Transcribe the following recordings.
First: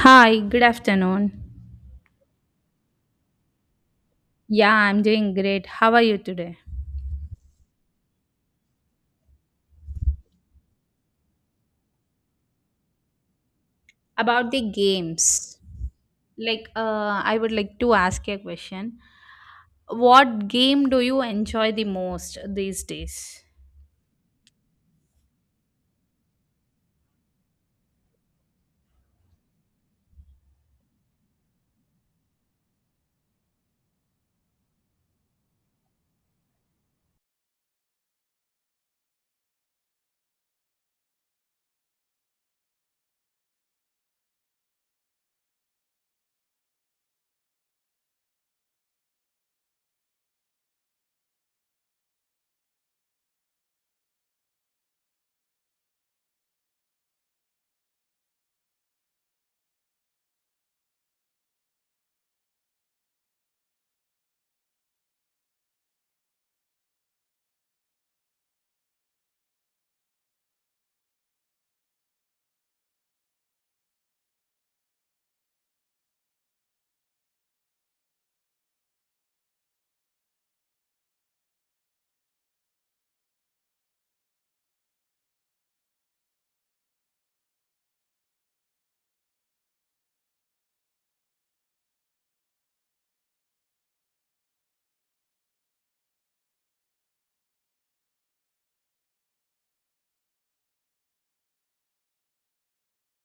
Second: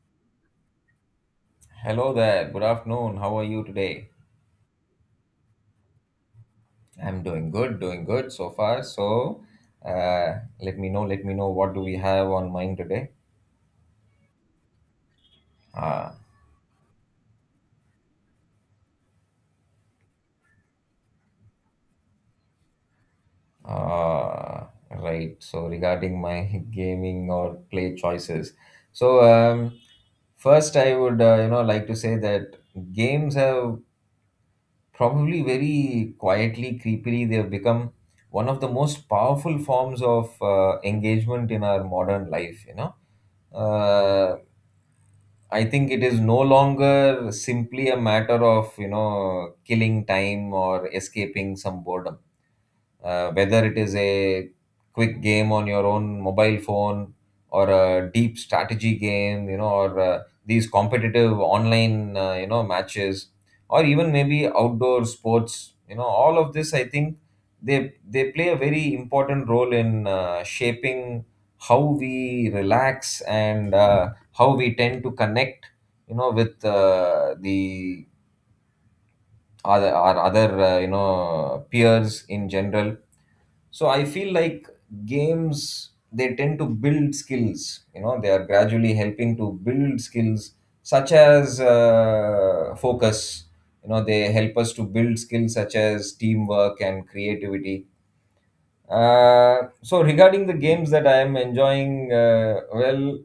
Hi, good afternoon. Hello there. Good afternoon. How are you today? Yeah, I'm doing great. How are you today? I'm doing good so far. So, uh, let me know what do we have on mind today. About the games, Ah, I would like to ask you a question. What game do you enjoy the most these days? Right. So regarding my gaming or play choices, so um, first I would you know like to say that games have probably very quietly, creepily, they have become one of the most powerful forms of engagement in our modern life. Uh, I think it is no longer simply a matter of you know killing time or escaping some boredom, whether it is a quick game on your own mobile phone or a deep strategy game, you know, or these competitive online, you know, matches, or even maybe outdoor sports, you know, all of this I think they play a very important role in shaping how we relax and how we tend to connect, you know, with the other our other, you know, peers in general. So I feel like games, they tend to build skills, you know, they are gradually helping to build skills such as focus. You know, they help us to build skills such as teamwork and creativity. So regarding the games that I am enjoying, well,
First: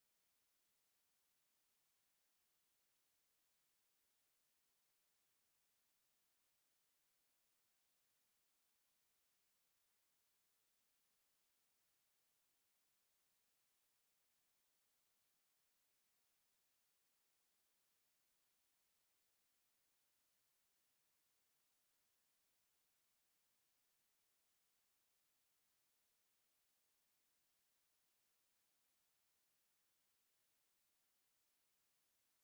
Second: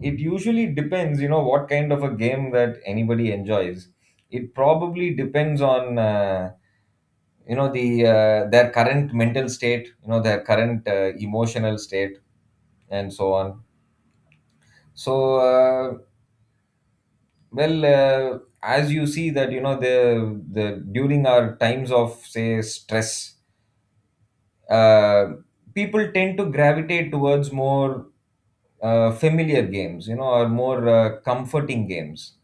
it usually depends, you know, what kind of a game that anybody enjoys. It probably depends on, you know, the their current mental state, you know, their current emotional state, and so on. So uh, well, as you see that, you know, the during our times of say stress, uh, people tend to gravitate towards more familiar games, you know, or more comforting games,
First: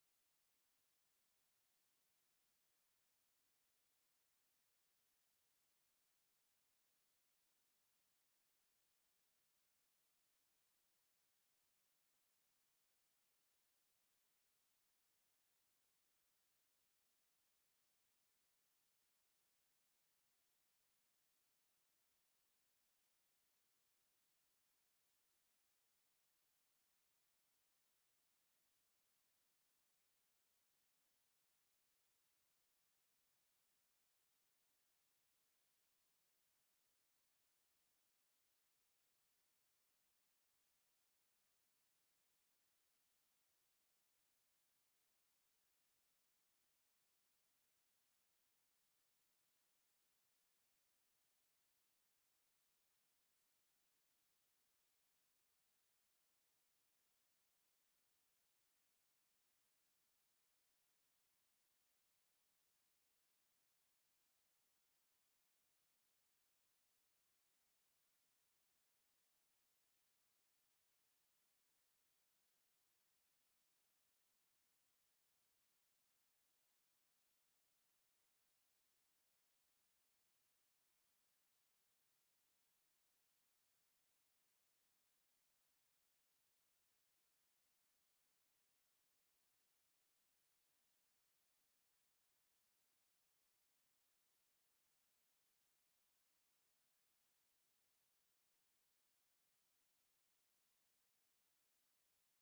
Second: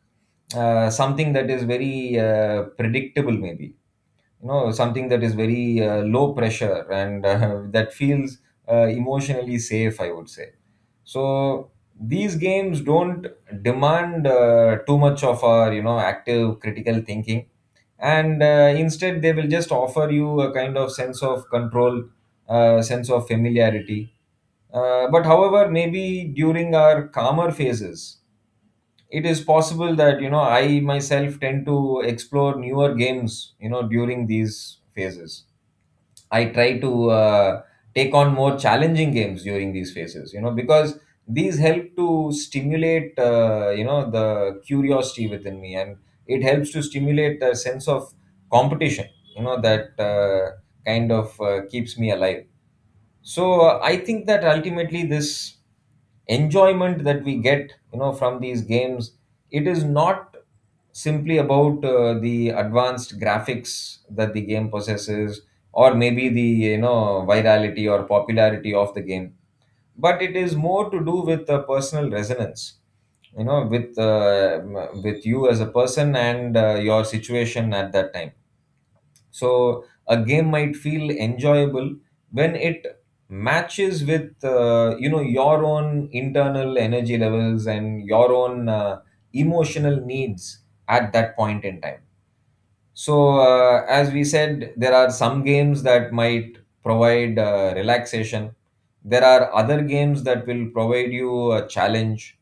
something that is very predictable maybe, you know, something that is very low pressure, and that feels emotionally safe I would say. So these games don't demand too much of our, you know, active critical thinking, and instead they will just offer you a kind of sense of control, sense of familiarity. But however, maybe during our calmer phases, it is possible that, you know, I myself tend to explore newer games, you know, during these phases. I try to, take on more challenging games during these phases, you know, because these help to stimulate, you know, the curiosity within me, and it helps to stimulate a sense of competition, you know, that kind of keeps me alive. So I think that ultimately this enjoyment that we get, you know, from these games, it is not simply about the advanced graphics that the game possesses, or maybe the, you know, virality or popularity of the game, but it is more to do with the personal resonance, you know, with you as a person, and your situation at that time. So a game might feel enjoyable when it matches with, you know, your own internal energy levels, and your own emotional needs at that point in time. So, as we said, there are some games that might provide relaxation. There are other games that will provide you a challenge,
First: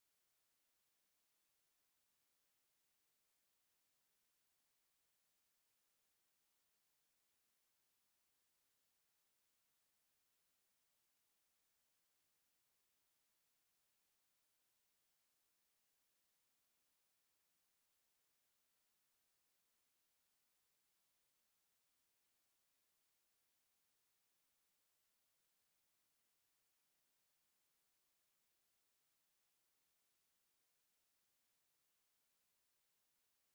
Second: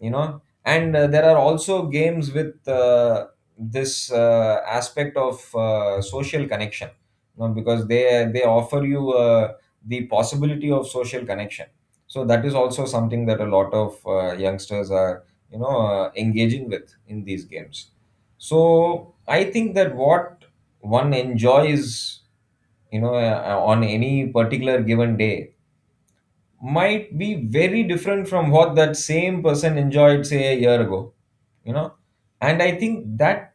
you know. And there are also games with this aspect of social connection, you know, because they offer you the possibility of social connection. So that is also something that a lot of youngsters are, engaging with in these games. So I think that what one enjoys, on any particular given day might be very different from what that same person enjoyed, say, a year ago, you know. And I think that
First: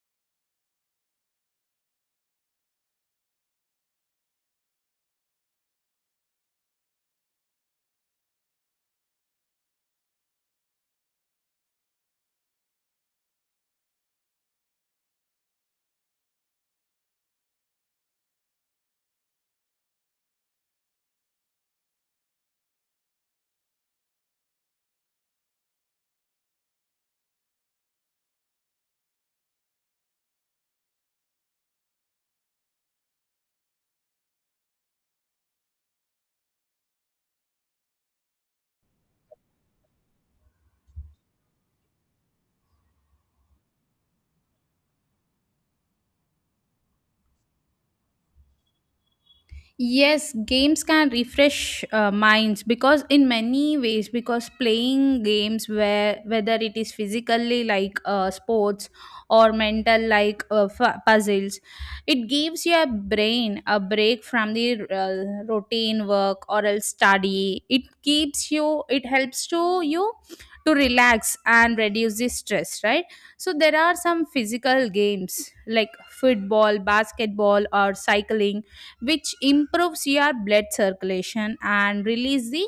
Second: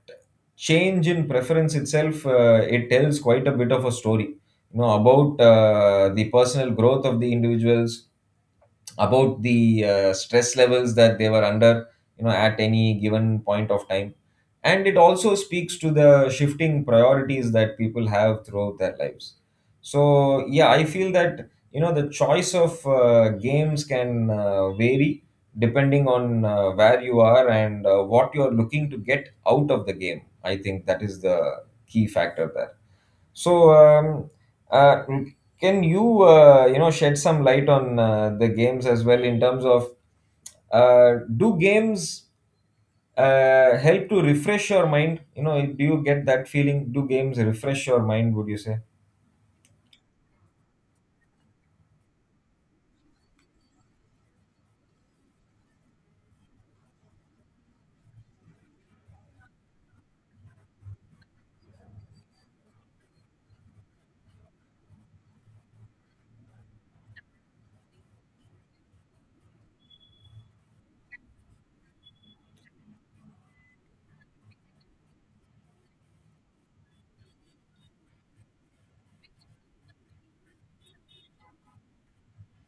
change in preference itself, it tells quite a bit of a story, you know, about the personal growth of the individuals, about the stress levels that they were under, you know, at any given point of time, and it also speaks to the shifting priorities that people have throughout their lives. So yeah, I feel that, you know, the choice of games can vary depending on where you are, and what you are looking to get out of the game. I think that is the key factor there. So, um, uh, can you, you know, shed some light on the games as well in terms of, do games help to refresh your mind? You know, do you get that feeling? Do games refresh your mind? Would you say? Yes, games can refresh minds because in many ways, because playing games, where whether it is physically like sports or mental like puzzles, it gives your brain a break from the routine work or else study. It keeps you, it helps to you to relax and reduce the stress, right? So there are some physical games like football, basketball, or cycling which improves your blood circulation and release the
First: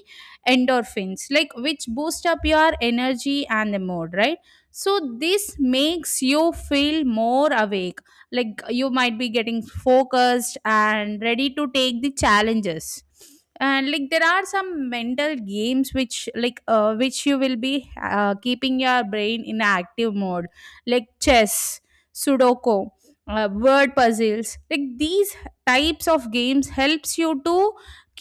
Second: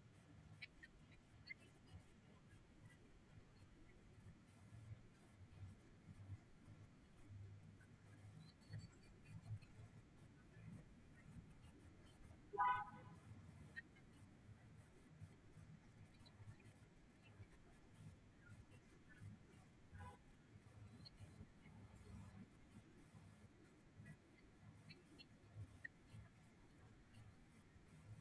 endorphins, like, which boost up your energy and the mood, right? So this makes you feel more awake, like you might be getting focused and ready to take the challenges. And like there are some mental games which which you will be keeping your brain in active mode, like chess, sudoku, word puzzles. Like these types of games helps you to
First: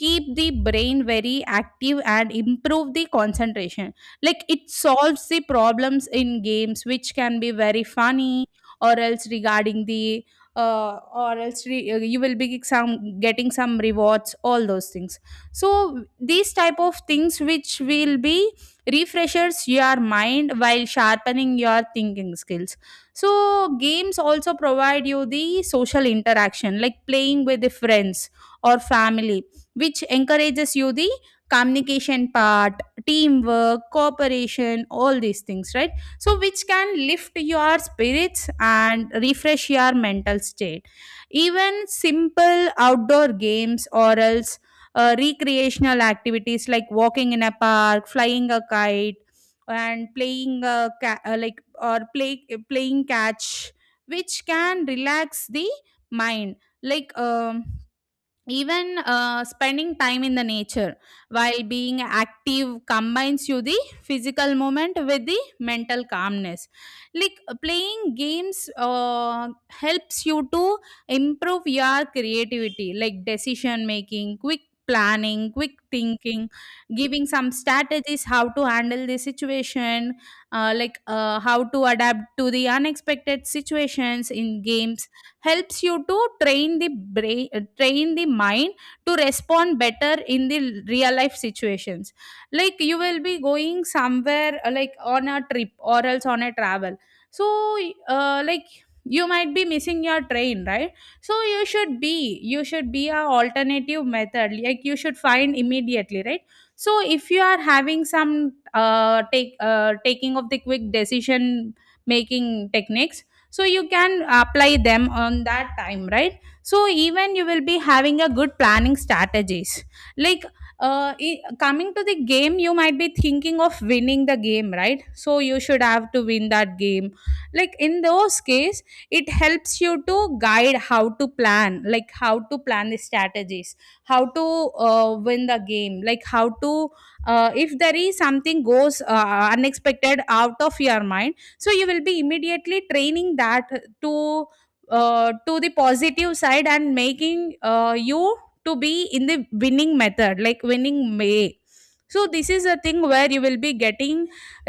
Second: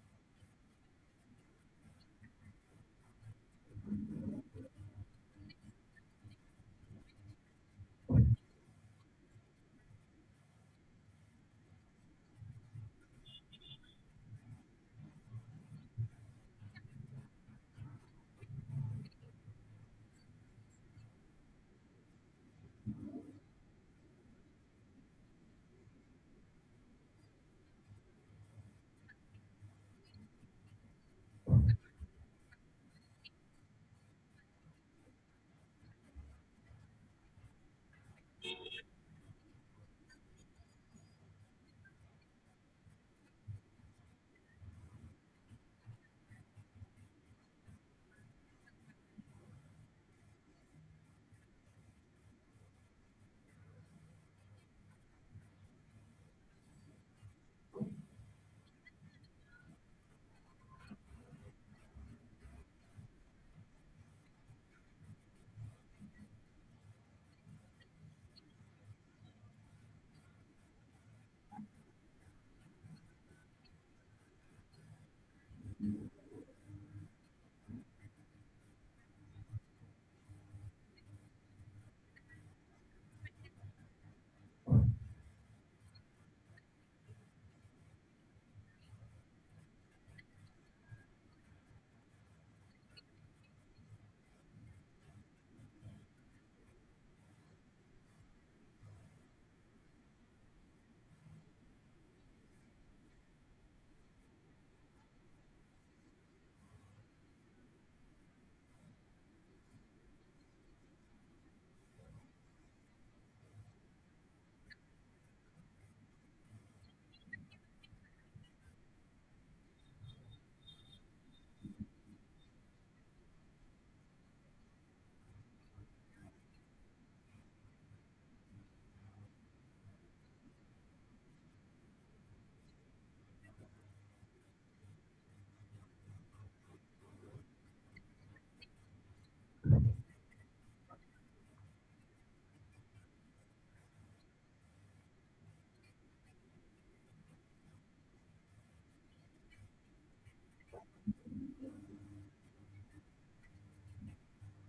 keep the brain very active and improve the concentration, like it solves the problems in games which can be very funny, or else regarding the you will be some getting some rewards, all those things. So these type of things which will be refreshers your mind while sharpening your thinking skills. So games also provide you the social interaction, like playing with the friends or family, which encourages you the communication part, teamwork, cooperation, all these things, right? So, which can lift your spirits and refresh your mental state. Even simple outdoor games or else recreational activities like walking in a park, flying a kite, and playing like or play playing catch, which can relax the mind. like um Even spending time in the nature while being active combines you the physical movement with the mental calmness. Like playing games helps you to improve your creativity, like decision making, quick planning, quick thinking, giving some strategies how to handle the situation, how to adapt to the unexpected situations in games. Helps you to train the brain, train the mind to respond better in the real life situations. Like you will be going somewhere like on a trip or else on a travel. So uh, like you might be missing your train, right? So you should be a alternative method, like you should find immediately, right? So if you are having some take taking of the quick decision making techniques, so you can apply them on that time, right? So even you will be having a good planning strategies. like Coming to the game, you might be thinking of winning the game, right? So you should have to win that game. Like in those case, it helps you to guide how to plan, like how to plan the strategies, how to win the game, like how to if there is something goes unexpected out of your mind, so you will be immediately training that to to the positive side and making you to be in the winning method, like winning way. So this is a thing where you will be getting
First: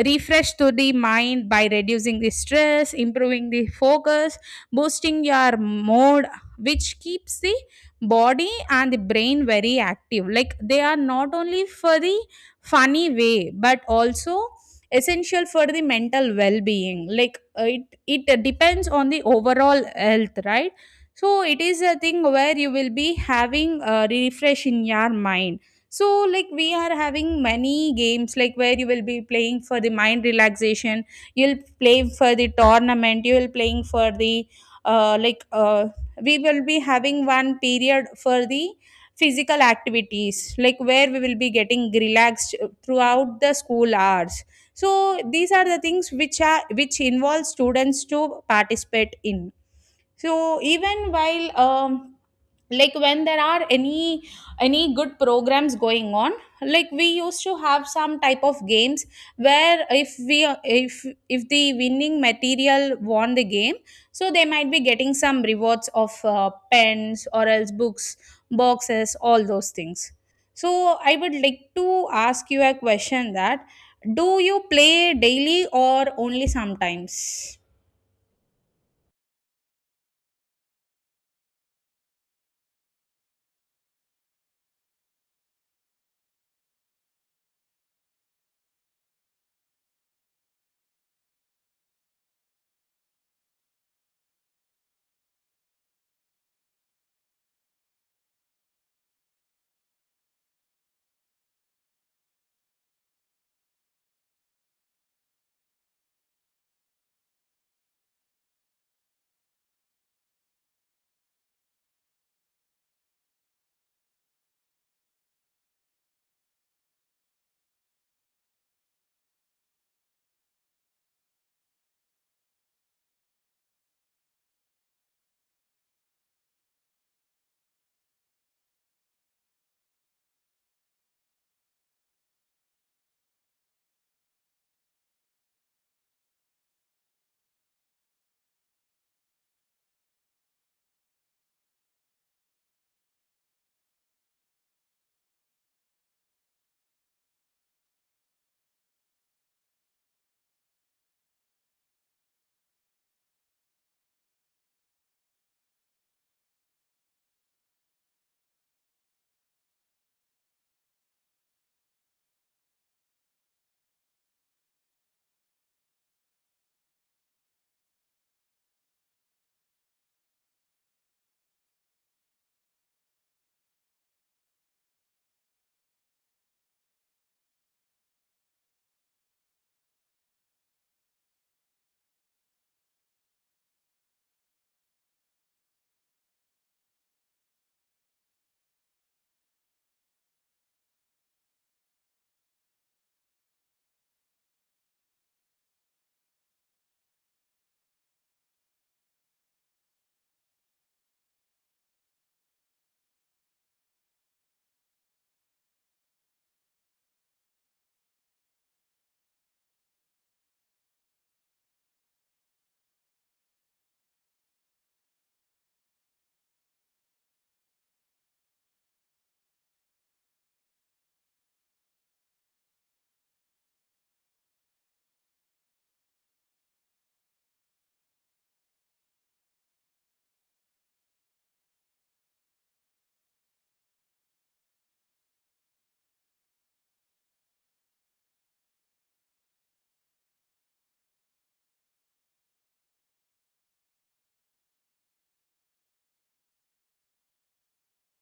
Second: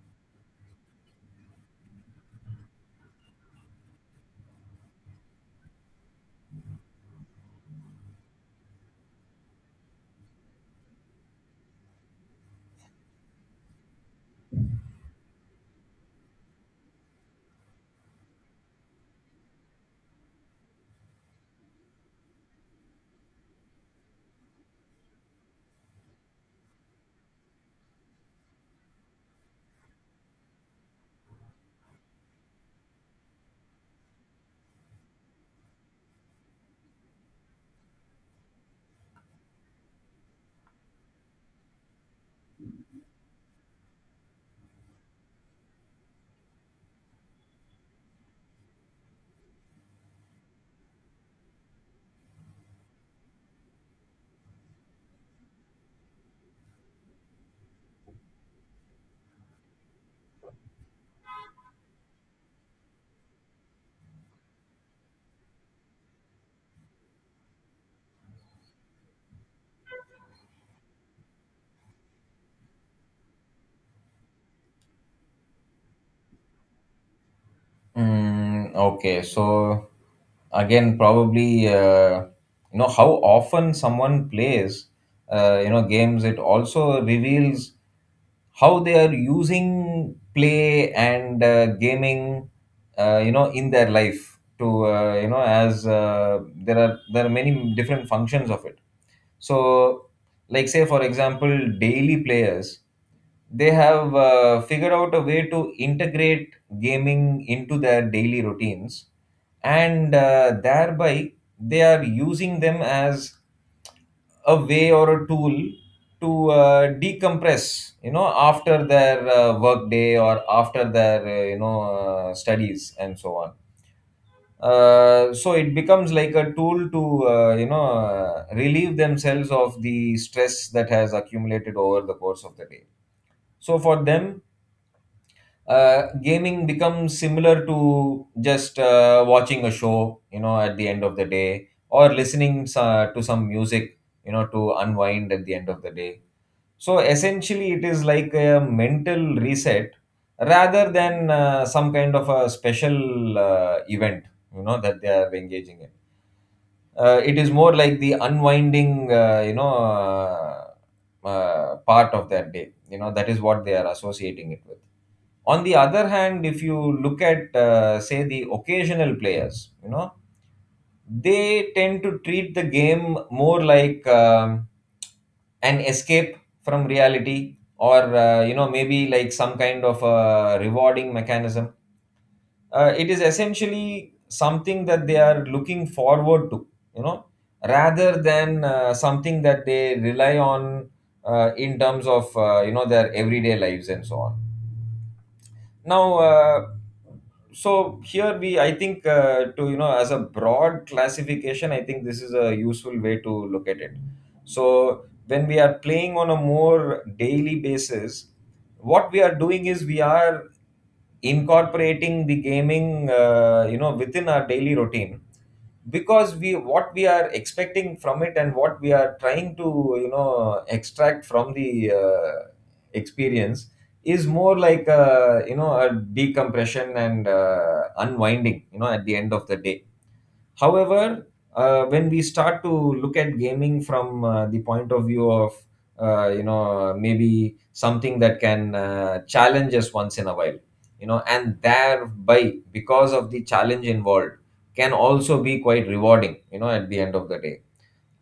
refresh to the mind by reducing the stress, improving the focus, boosting your mood, which keeps the body and the brain very active. Like they are not only for the funny way, but also essential for the mental well-being. It it depends on the overall health, right? So it is a thing where you will be having a refresh in your mind. So like we are having many games, like where you will be playing for the mind relaxation. You'll play for the tournament, you will playing for the uh, like uh, we will be having one period for the physical activities, like where we will be getting relaxed throughout the school hours. So these are the things which are which involve students to participate in. So even while like when there are any good programs going on, like we used to have some type of games where if we if the winning material won the game, so they might be getting some rewards of pens or else books, boxes, all those things. So I would like to ask you a question that do you play daily or only sometimes? Mm, okay, so again, probably you know how often someone plays you know games. It also reveals how they are using play and gaming, you know, in their life. To, you know, as there are many different functions of it. So, like say for example, daily players, they have figured out a way to integrate gaming into their daily routines, and thereby they are using them as a way or a tool to decompress, you know, after their work day, or after their, studies and so on. So it becomes like a tool to, relieve themselves of the stress that has accumulated over the course of the day. So for them, gaming becomes similar to just watching a show, you know, at the end of the day, or listening to some music, you know, to unwind at the end of the day. So essentially, it is like a mental reset rather than some kind of a special event, you know, that they are engaging in. It is more like the unwinding, part of that day. You know, that is what they are associating it with. On the other hand, if you look at, say, the occasional players, you know, they tend to treat the game more like an escape from reality, or, you know, maybe like some kind of a rewarding mechanism. It is essentially something that they are looking forward to, you know, rather than something that they rely on, in terms of, you know, their everyday lives and so on. Now uh, so here we, I think, to, you know, as a broad classification, I think this is a useful way to look at it. So when we are playing on a more daily basis, what we are doing is we are incorporating the gaming, you know, within our daily routine, because we what we are expecting from it, and what we are trying to, you know, extract from the, experience, is more like a, you know, a decompression and unwinding, you know, at the end of the day. However, when we start to look at gaming from, the point of view of, you know, maybe something that can challenge us once in a while, you know, and thereby because of the challenge involved, can also be quite rewarding, you know, at the end of the day.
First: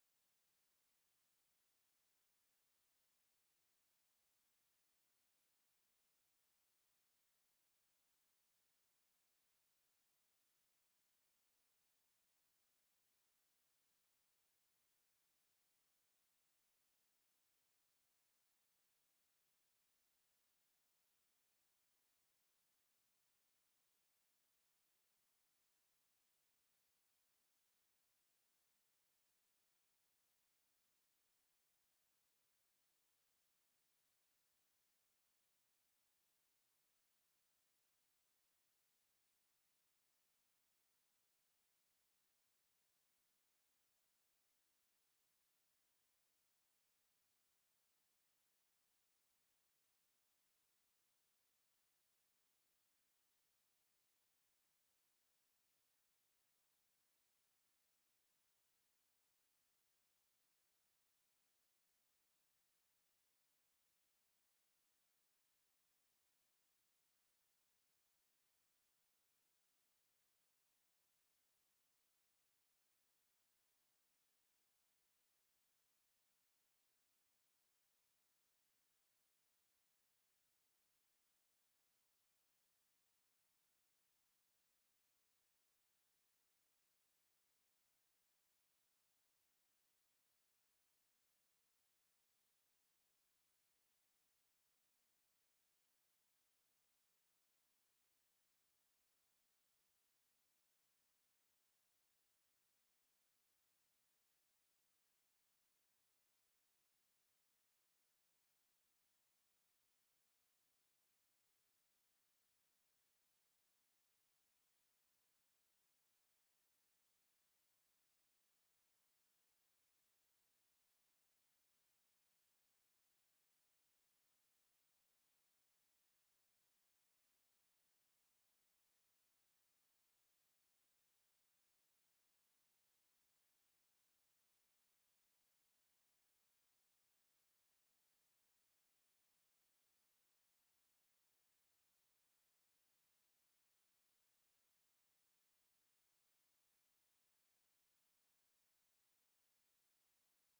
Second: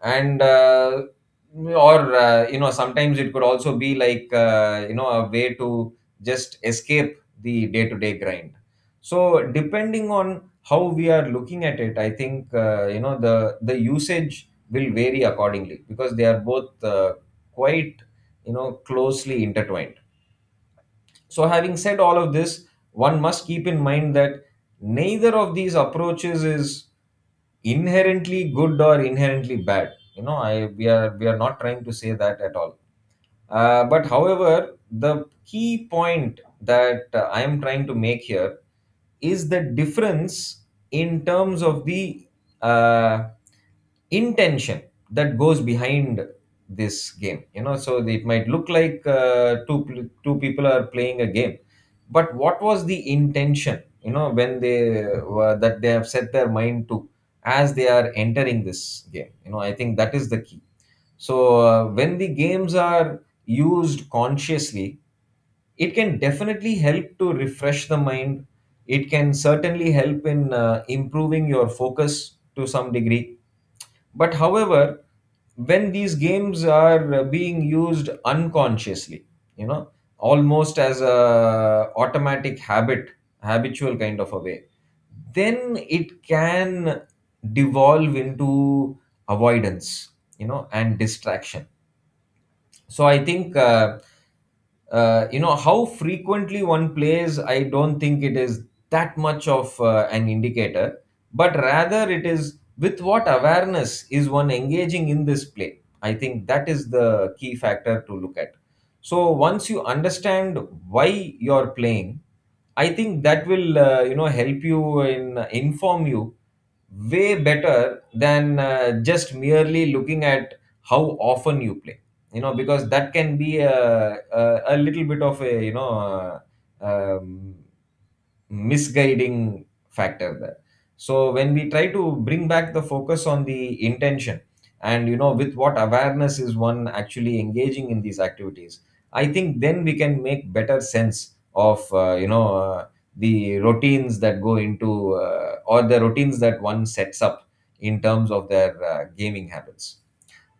And uh, or uh, you know, sometimes it could also be like, you know, a way to just escape the day to day grind. So depending on how we are looking at it, I think, you know, the usage will vary accordingly, because they are both quite, you know, closely intertwined. So, having said all of this, one must keep in mind that neither of these approaches is inherently good or inherently bad. You know, I we are not trying to say that at all. But however, the key point that I am trying to make here is the difference in terms of the, uh, intention that goes behind this game. You know, so it might look like, two people are playing a game, but what was the intention? You know, when they were that they have set their mind to as they are entering this game. You know, I think that is the key. So, when the games are used consciously, it can definitely help to refresh the mind. It can certainly help in improving your focus to some degree. But, however, when these games are being used unconsciously, you know, almost as a automatic habit, habitual kind of a way, then it can devolve into avoidance, you know, and distraction. So I think you know, how frequently one plays, I don't think it is that much of an indicator, but rather it is with what awareness is one engaging in this play. I think that is the key factor to look at. So once you understand why you're playing, I think that will you know, help you in inform you way better than just merely looking at how often you play, you know, because that can be a little bit of a um, misguiding factor there. So when we try to bring back the focus on the intention and you know, with what awareness is one actually engaging in these activities, I think then we can make better sense of the routines that go into or the routines that one sets up in terms of their gaming habits.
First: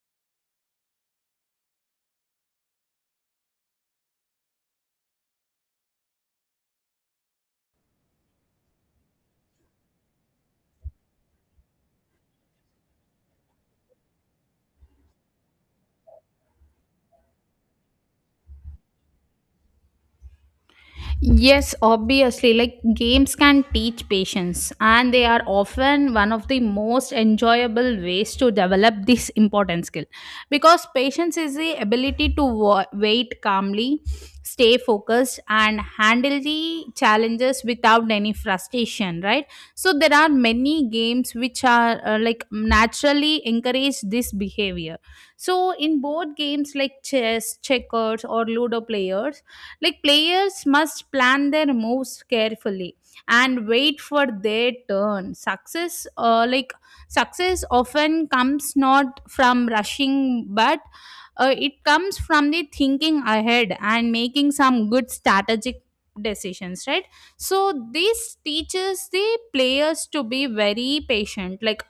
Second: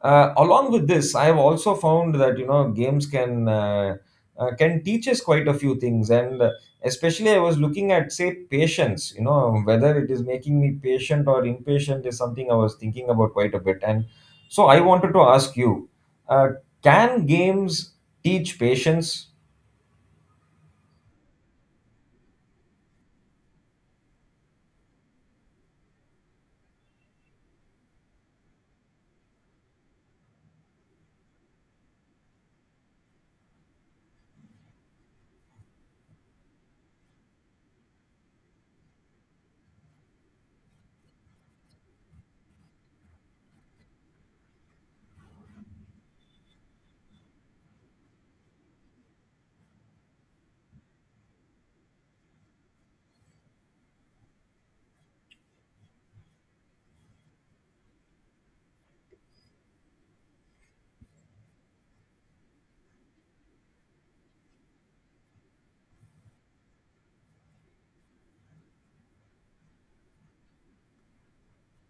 Along with this, I have also found that you know, games can teach us quite a few things, and especially I was looking at, say, patience. You know, whether it is making me patient or impatient is something I was thinking about quite a bit, and so I wanted to ask you: uh, can games teach patience? Yes, obviously, like games can teach patience, and they are often one of the most enjoyable ways to develop this important skill, because patience is the ability to wait calmly, stay focused, and handle the challenges without any frustration, right? So there are many games which are like naturally encourage this behavior. So in board games like chess, checkers, or Ludo players, like players must plan their moves carefully and wait for their turn. Success often comes not from rushing, but it comes from the thinking ahead and making some good strategic decisions, right? So this teaches the players to be very patient, like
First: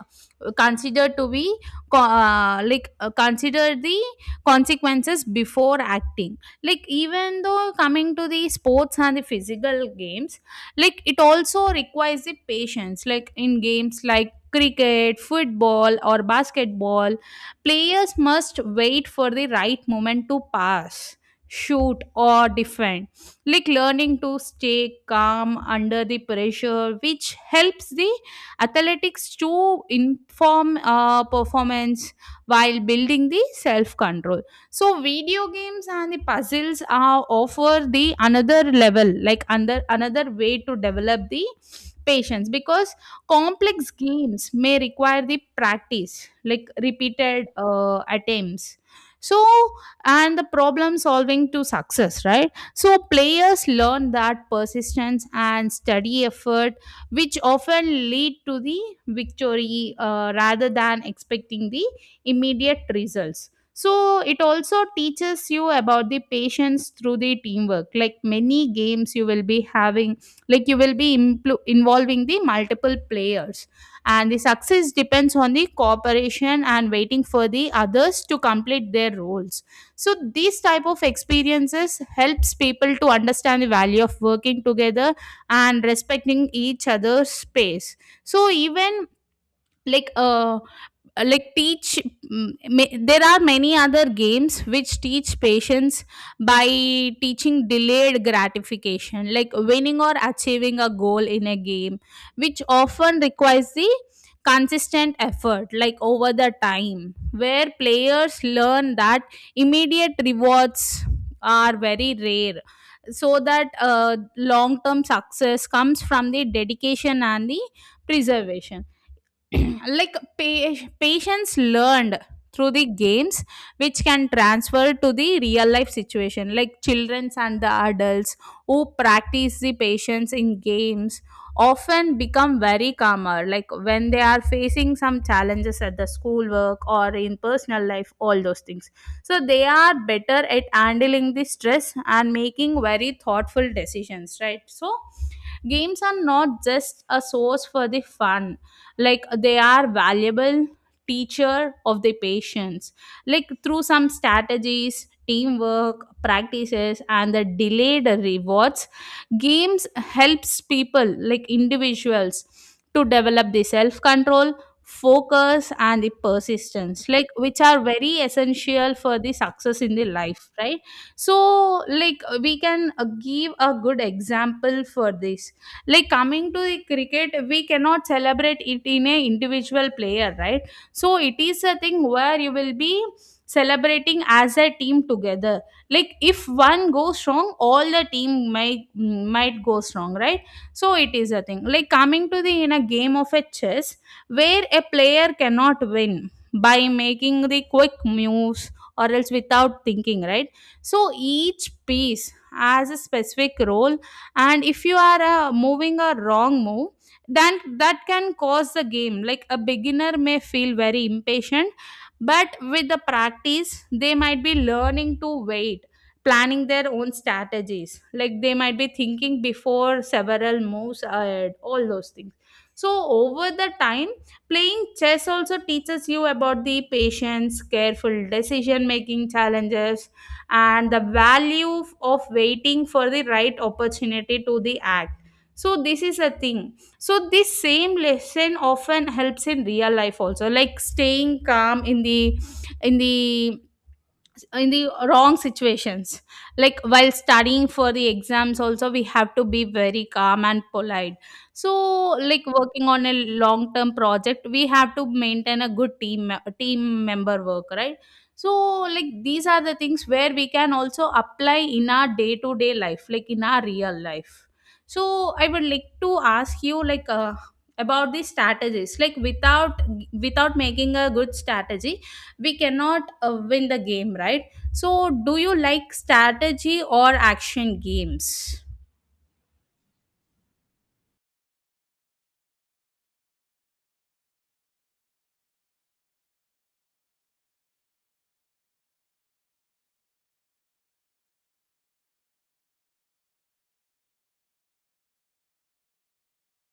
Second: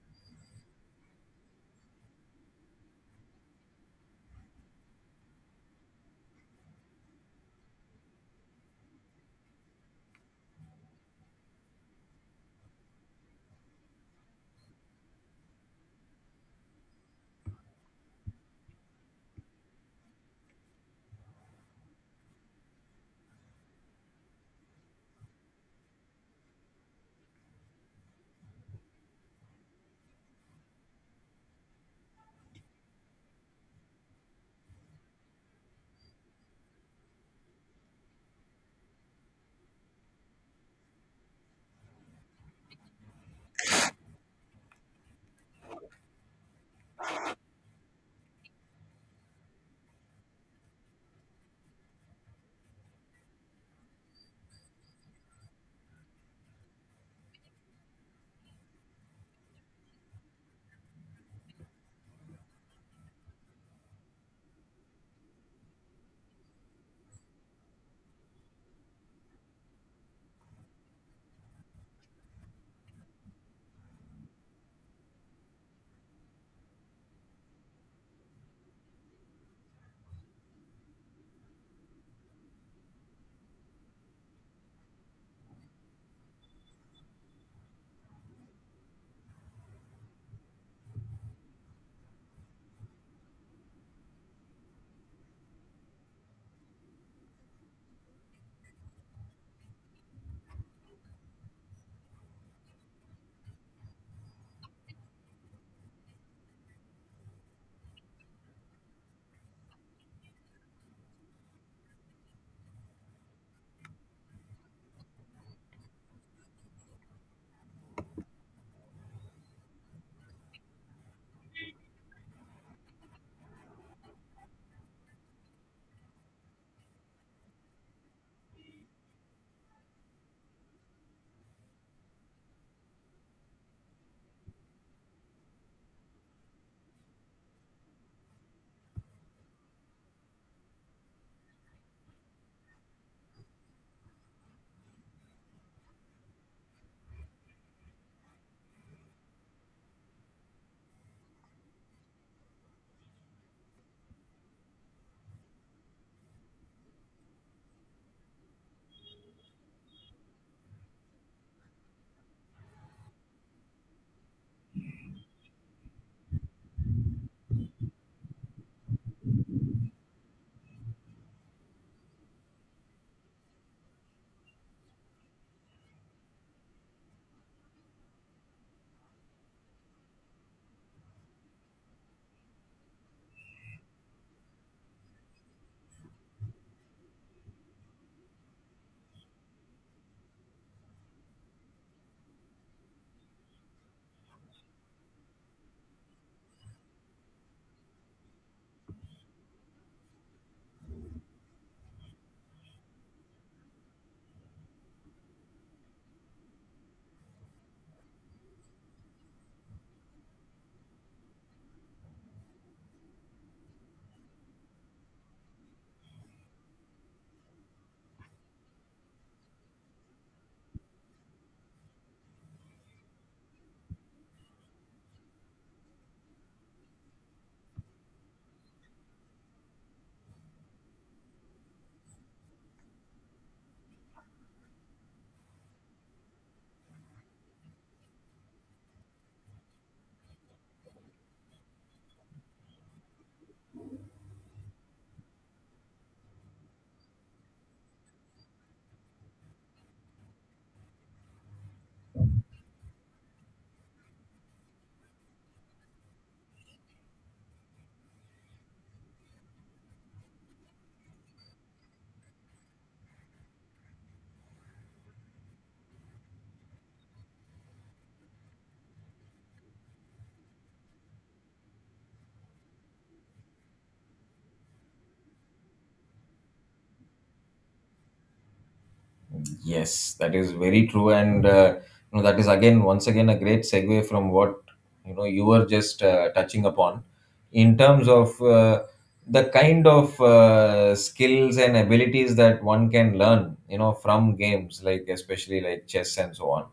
consider to be consider the consequences before acting. Like even though coming to the sports and the physical games, like it also requires the patience. Like in games like cricket, football, or basketball, players must wait for the right moment to pass, shoot, or defend. Like learning to stay calm under the pressure which helps the athletics to inform performance while building the self control. So video games and the puzzles are offer the another level, like under another way to develop the patience, because complex games may require the practice, like repeated attempts. So, and the problem solving to success, right? So players learn that persistence and study effort, which often lead to the victory, rather than expecting the immediate results. So it also teaches you about the patience through the teamwork, like many games you will be having, like you will be involving the multiple players, and the success depends on the cooperation and waiting for the others to complete their roles. So these type of experiences helps people to understand the value of working together and respecting each other's space. So even like uh uh, like teach mm, there are many other games which teach patience by teaching delayed gratification, like winning or achieving a goal in a game, which often requires the consistent effort, like over the time, where players learn that immediate rewards are very rare. So that long term success comes from the dedication and the preservation. like pa- Patience learned through the games, which can transfer to the real life situation. Like childrens and the adults who practice the patience in games often become very calmer, like when they are facing some challenges at the school, work, or in personal life, all those things. So they are better at handling the stress and making very thoughtful decisions, right? So games are not just a source for the fun, like they are valuable teacher of the patience. Like through some strategies, teamwork, practices, and the delayed rewards, games helps people, like individuals, to develop the self control, focus, and the persistence, like which are very essential for the success in the life, right? So like we can give a good example for this. Like coming to the cricket, we cannot celebrate it in a individual player, right? So it is a thing where you will be celebrating as a team together. Like if one goes wrong, all the team might goes wrong, right? So it is a thing like coming to the in a game of a chess, where a player cannot win by making the quick moves or else without thinking, right? So each piece has a specific role, and if you are moving a wrong move, then that can cause the game. Like a beginner may feel very impatient, but with the practice they might be learning to wait, planning their own strategies, like they might be thinking before several moves ahead, all those things. So over the time, playing chess also teaches you about the patience, careful decision making challenges, and the value of waiting for the right opportunity to the act. So this is a thing. So this same lesson often helps in real life also, like staying calm in in the the wrong situations, like while studying for the exams also, we have to be very calm and polite. So like working on a long term project, we have to maintain a good team member work, right? So like these are the things where we can also apply in our day to day life, like in our real life. So I would like to ask you, like about these strategies, like without making a good strategy, we cannot win the Game, right? So do you like strategy or action games? Yes, that is very true, and you know, that is again, once again a great segue from what you know, you were just touching upon in terms of the kind of skills and abilities that one can learn, you know, from games, like especially like chess and so on,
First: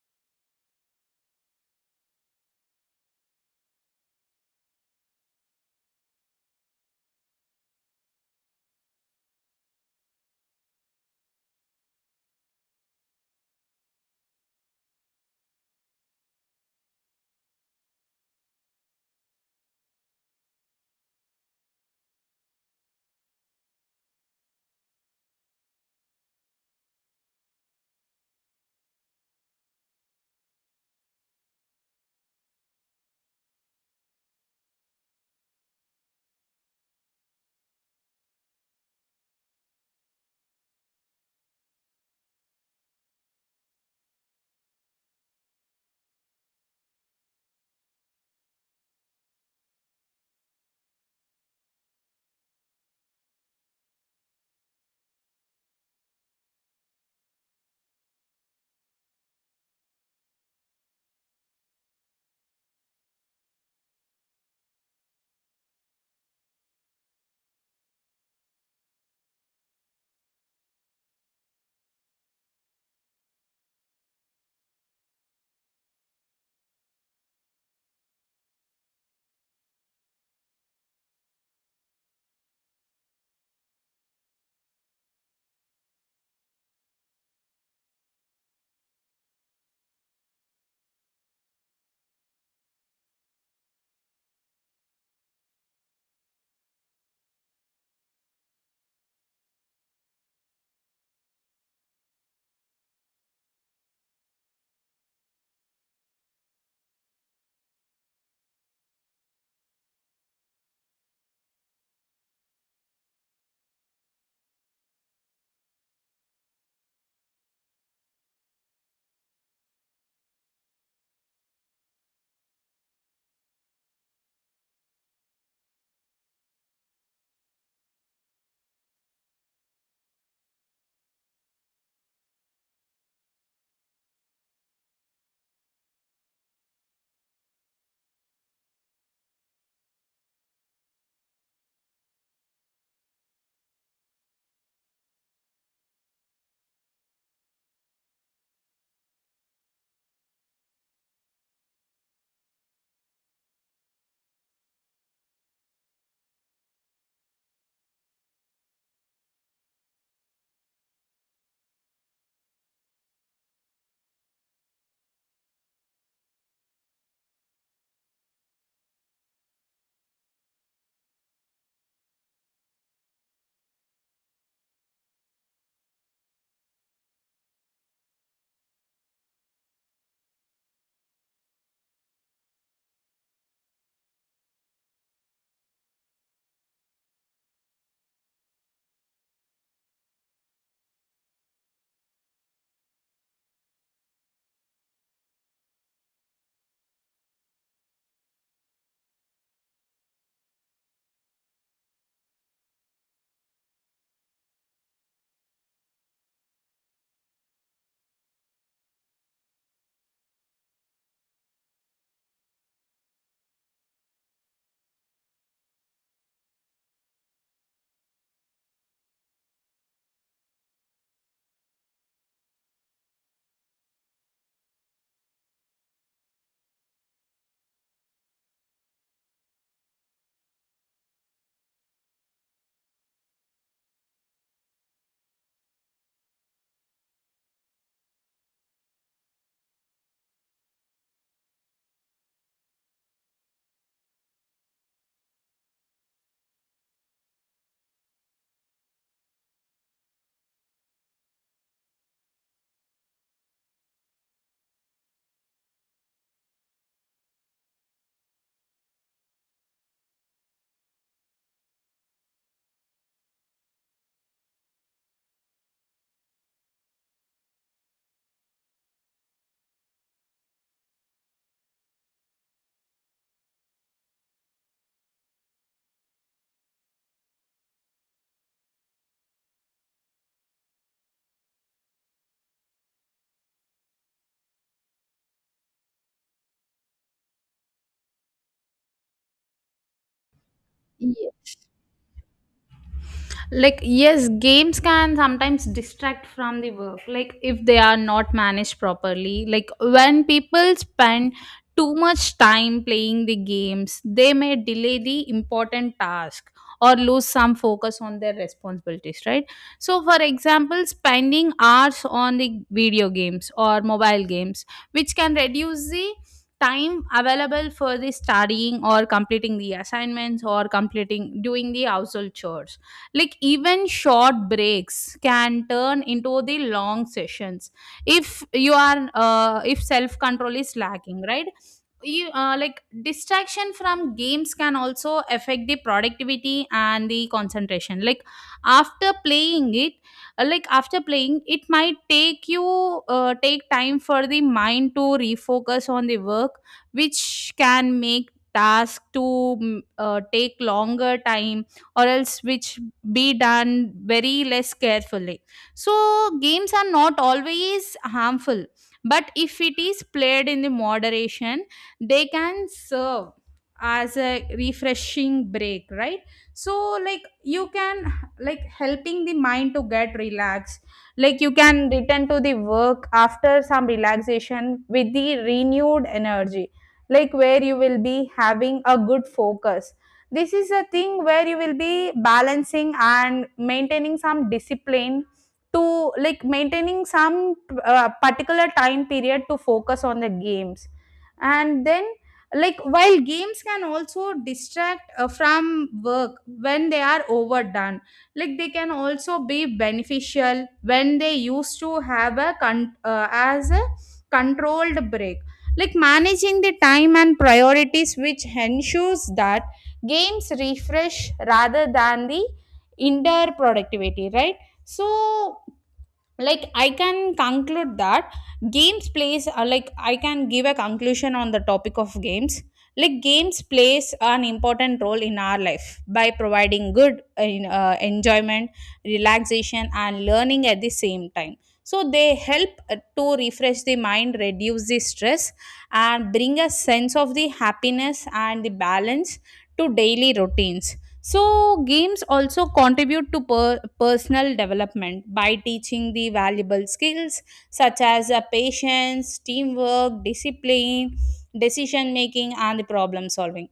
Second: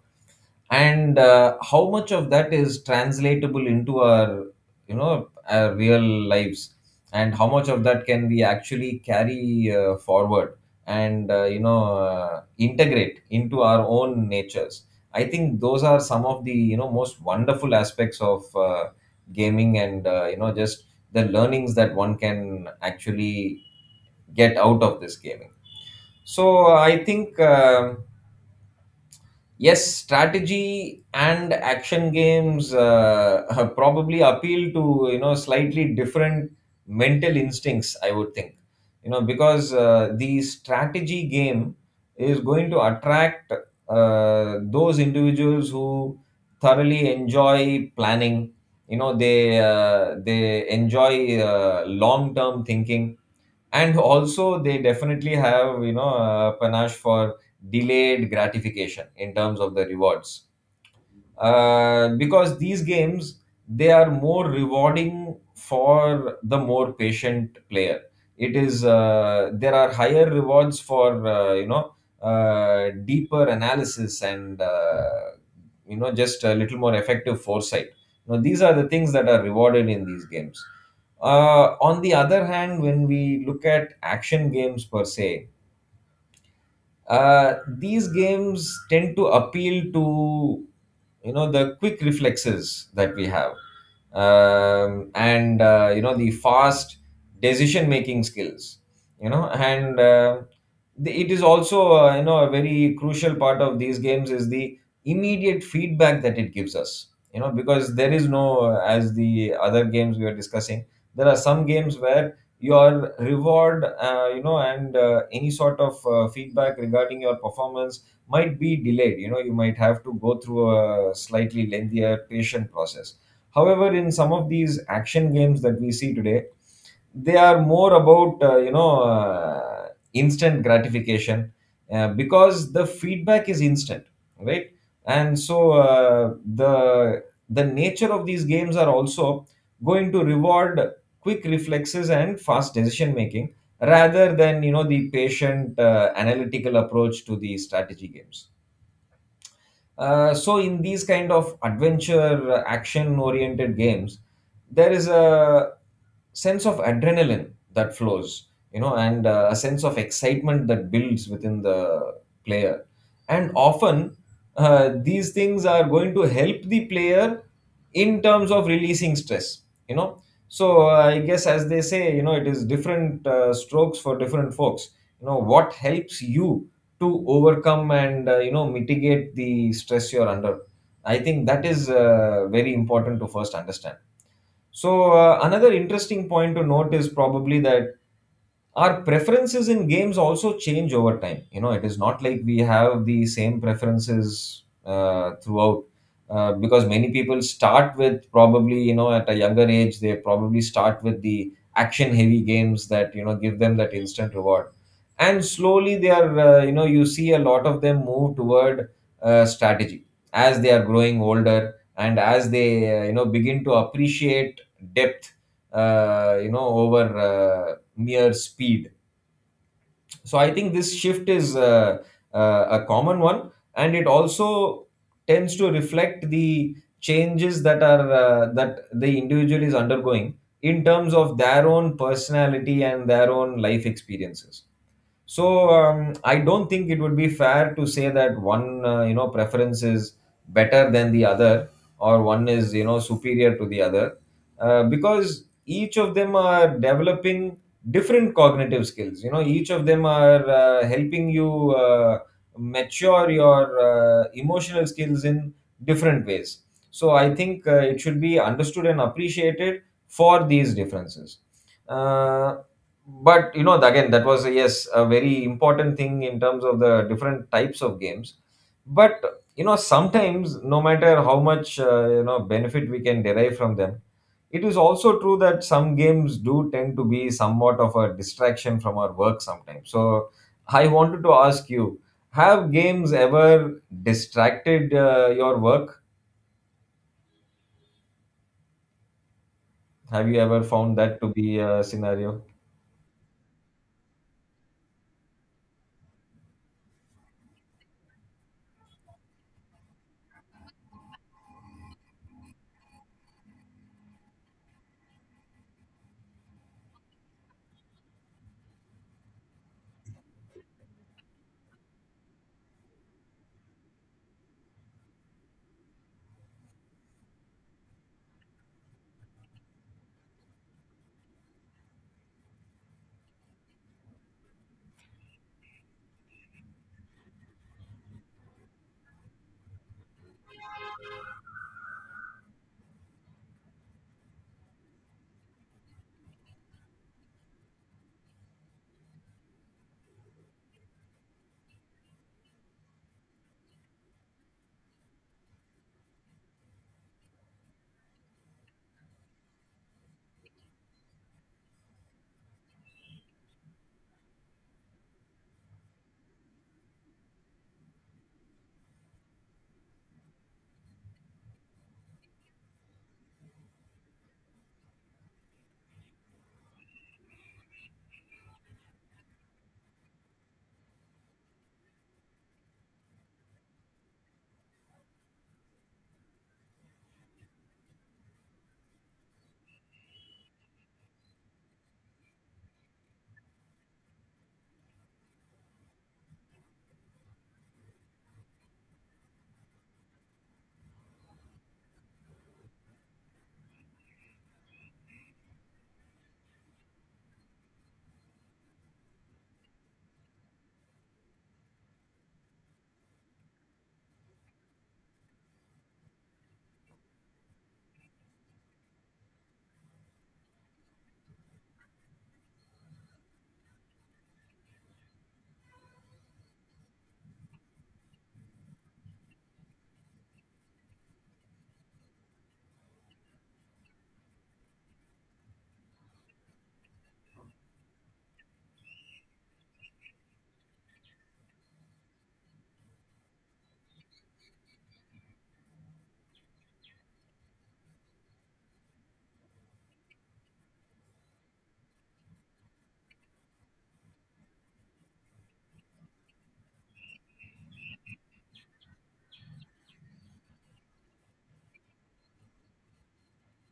and how much of that is translatable into our you know, our real lives, and how much of that can we actually carry forward, and integrate into our own natures. I think those are some of the you know, most wonderful aspects of gaming and you know, just the learnings that one can actually get out of this gaming. So I think yes, strategy and action games probably appeal to you know, slightly different mental instincts, I would think, you know, because the strategy game is going to attract those individuals who thoroughly enjoy planning. You know, they enjoy long term thinking, and also they definitely have you know, panache for delayed gratification in terms of the rewards, because these games, they are more rewarding for the more patient player. It is There are higher rewards for deeper analysis and you know, just a little more effective foresight. Now these are the things that are rewarded in these games. On the other hand, when we look at action games per se, these games tend to appeal to you know, the quick reflexes that we have, and you know, the fast decision making skills, you know. And it is also you know, a very crucial part of these games is the immediate feedback that it gives us, you know, because there is no as the other games we were discussing, there are some games where your reward you know and any sort of feedback regarding your performance might be delayed. You know, you might have to go through a slightly lengthier patient process. However, in some of these action games that we see today, they are more about instant gratification, because the feedback is instant, right? And so the nature of these games are also going to reward quick reflexes and fast decision making, rather than you know, the patient analytical approach to the strategy games. So in these kind of adventure, action oriented games, there is a sense of adrenaline that flows, you know, and a sense of excitement that builds within the player, and often these things are going to help the player in terms of releasing stress, you know. So I guess, as they say, you know, it is different strokes for different folks. You know, what helps you to overcome and you know, mitigate the stress you're under, I think that is very important to first understand. So another interesting point to note is probably that our preferences in games also change over time. You know, it is not like we have the same preferences throughout, because many people start with probably you know, at a younger age, they probably start with the action heavy games that you know, give them that instant reward, and slowly they are you know, you see a lot of them move toward strategy, as they are growing older and as they you know, begin to appreciate depth over uh, mere speed. So I think this shift is a common one, and it also tends to reflect the changes that are that the individual is undergoing in terms of their own personality and their own life experiences. So I don't think it would be fair to say that one you know, preference is better than the other, or one is you know, superior to the other, because each of them are developing different cognitive skills. You know, each of them are helping you mature your emotional skills in different ways. So I think it should be understood and appreciated for these differences, uh, but you know, again, that was yes, a very important thing in terms of the different types of games. But you know, sometimes, no matter how much you know, benefit we can derive from them, it is also true that some games do tend to be somewhat of a distraction from our work sometimes. So I wanted to ask you: have games ever distracted your work? Have you ever found that to be Yes. a scenario? Like, yes, games can sometimes distract from the work, like if they are not managed properly, like when people spend too much time playing the games, they may delay the important task or lose some focus on their responsibilities, right? So for example, spending hours on the video games or mobile games, which can reduce the time available for the studying or completing the assignments or completing doing the household chores. Like even short breaks can turn into the long sessions if you are if self control is lacking, right? You like distraction from games can also affect the productivity and the concentration, like after playing it, like after playing, it might take you take time for the mind to refocus on the work, which can make task to take longer time, or else which be done very less carefully. So games are not always harmful, but if it is played in the moderation, they can serve as a refreshing break, right? So like you can, like helping the mind to get relaxed, like you can return to the work after some relaxation with the renewed energy, like where you will be having a good focus. This is a thing where you will be balancing and maintaining some discipline, to like maintaining some particular time period to focus on the games. And then like while games can also distract from work when they are overdone, like they can also be beneficial when they used to have a as a controlled break, like managing the time and priorities, which ensures that games refresh rather than the indoor productivity, right? So like I can conclude that games plays like I can give a conclusion on the topic of games. Like games plays an important role in our life by providing good enjoyment, relaxation and learning at the same time. So they help to refresh the mind, reduce the stress, and bring a sense of the happiness and the balance to daily routines. So games also contribute to personal development by teaching the valuable skills such as patience, teamwork, discipline, decision making, and the problem solving.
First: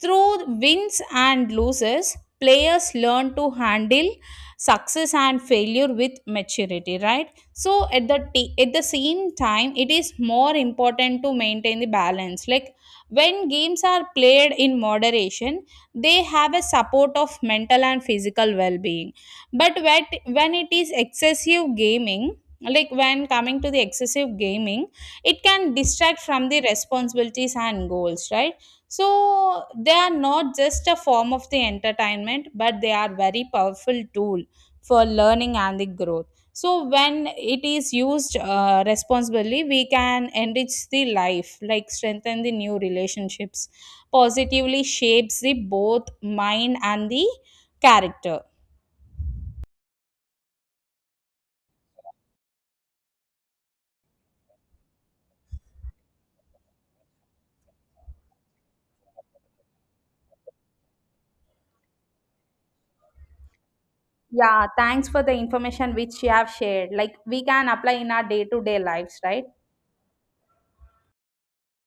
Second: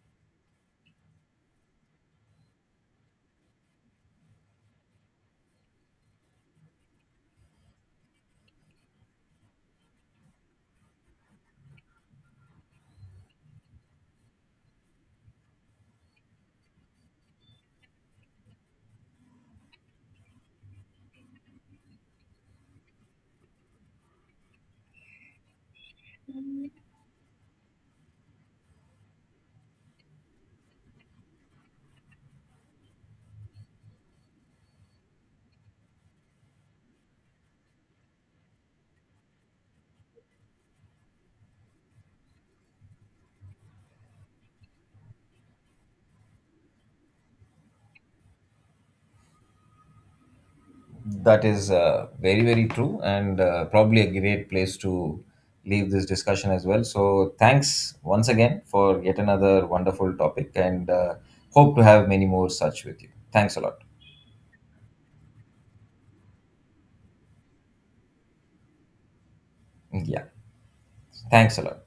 Through wins and losses, players learn to handle success and failure with maturity, right? So at the at the same time, it is more important to maintain the balance. Like when games are played in moderation, they have a support of mental and physical well-being. But when it is excessive gaming, like when coming to the excessive gaming, it can distract from the responsibilities and goals, right? So they are not just a form of the entertainment, but they are very powerful tool for learning and the growth. So when it is used responsibly, we can enrich the life, like strengthen the new relationships, positively shapes the both mind and the character. That is very, very true, and probably a great place to leave this discussion as well. So, thanks once again for yet another wonderful topic, and hope to have many more such with you. Thanks a lot. Yeah, thanks for the information which you have shared, like we can apply in our day to day lives, right? Yeah, thanks a lot.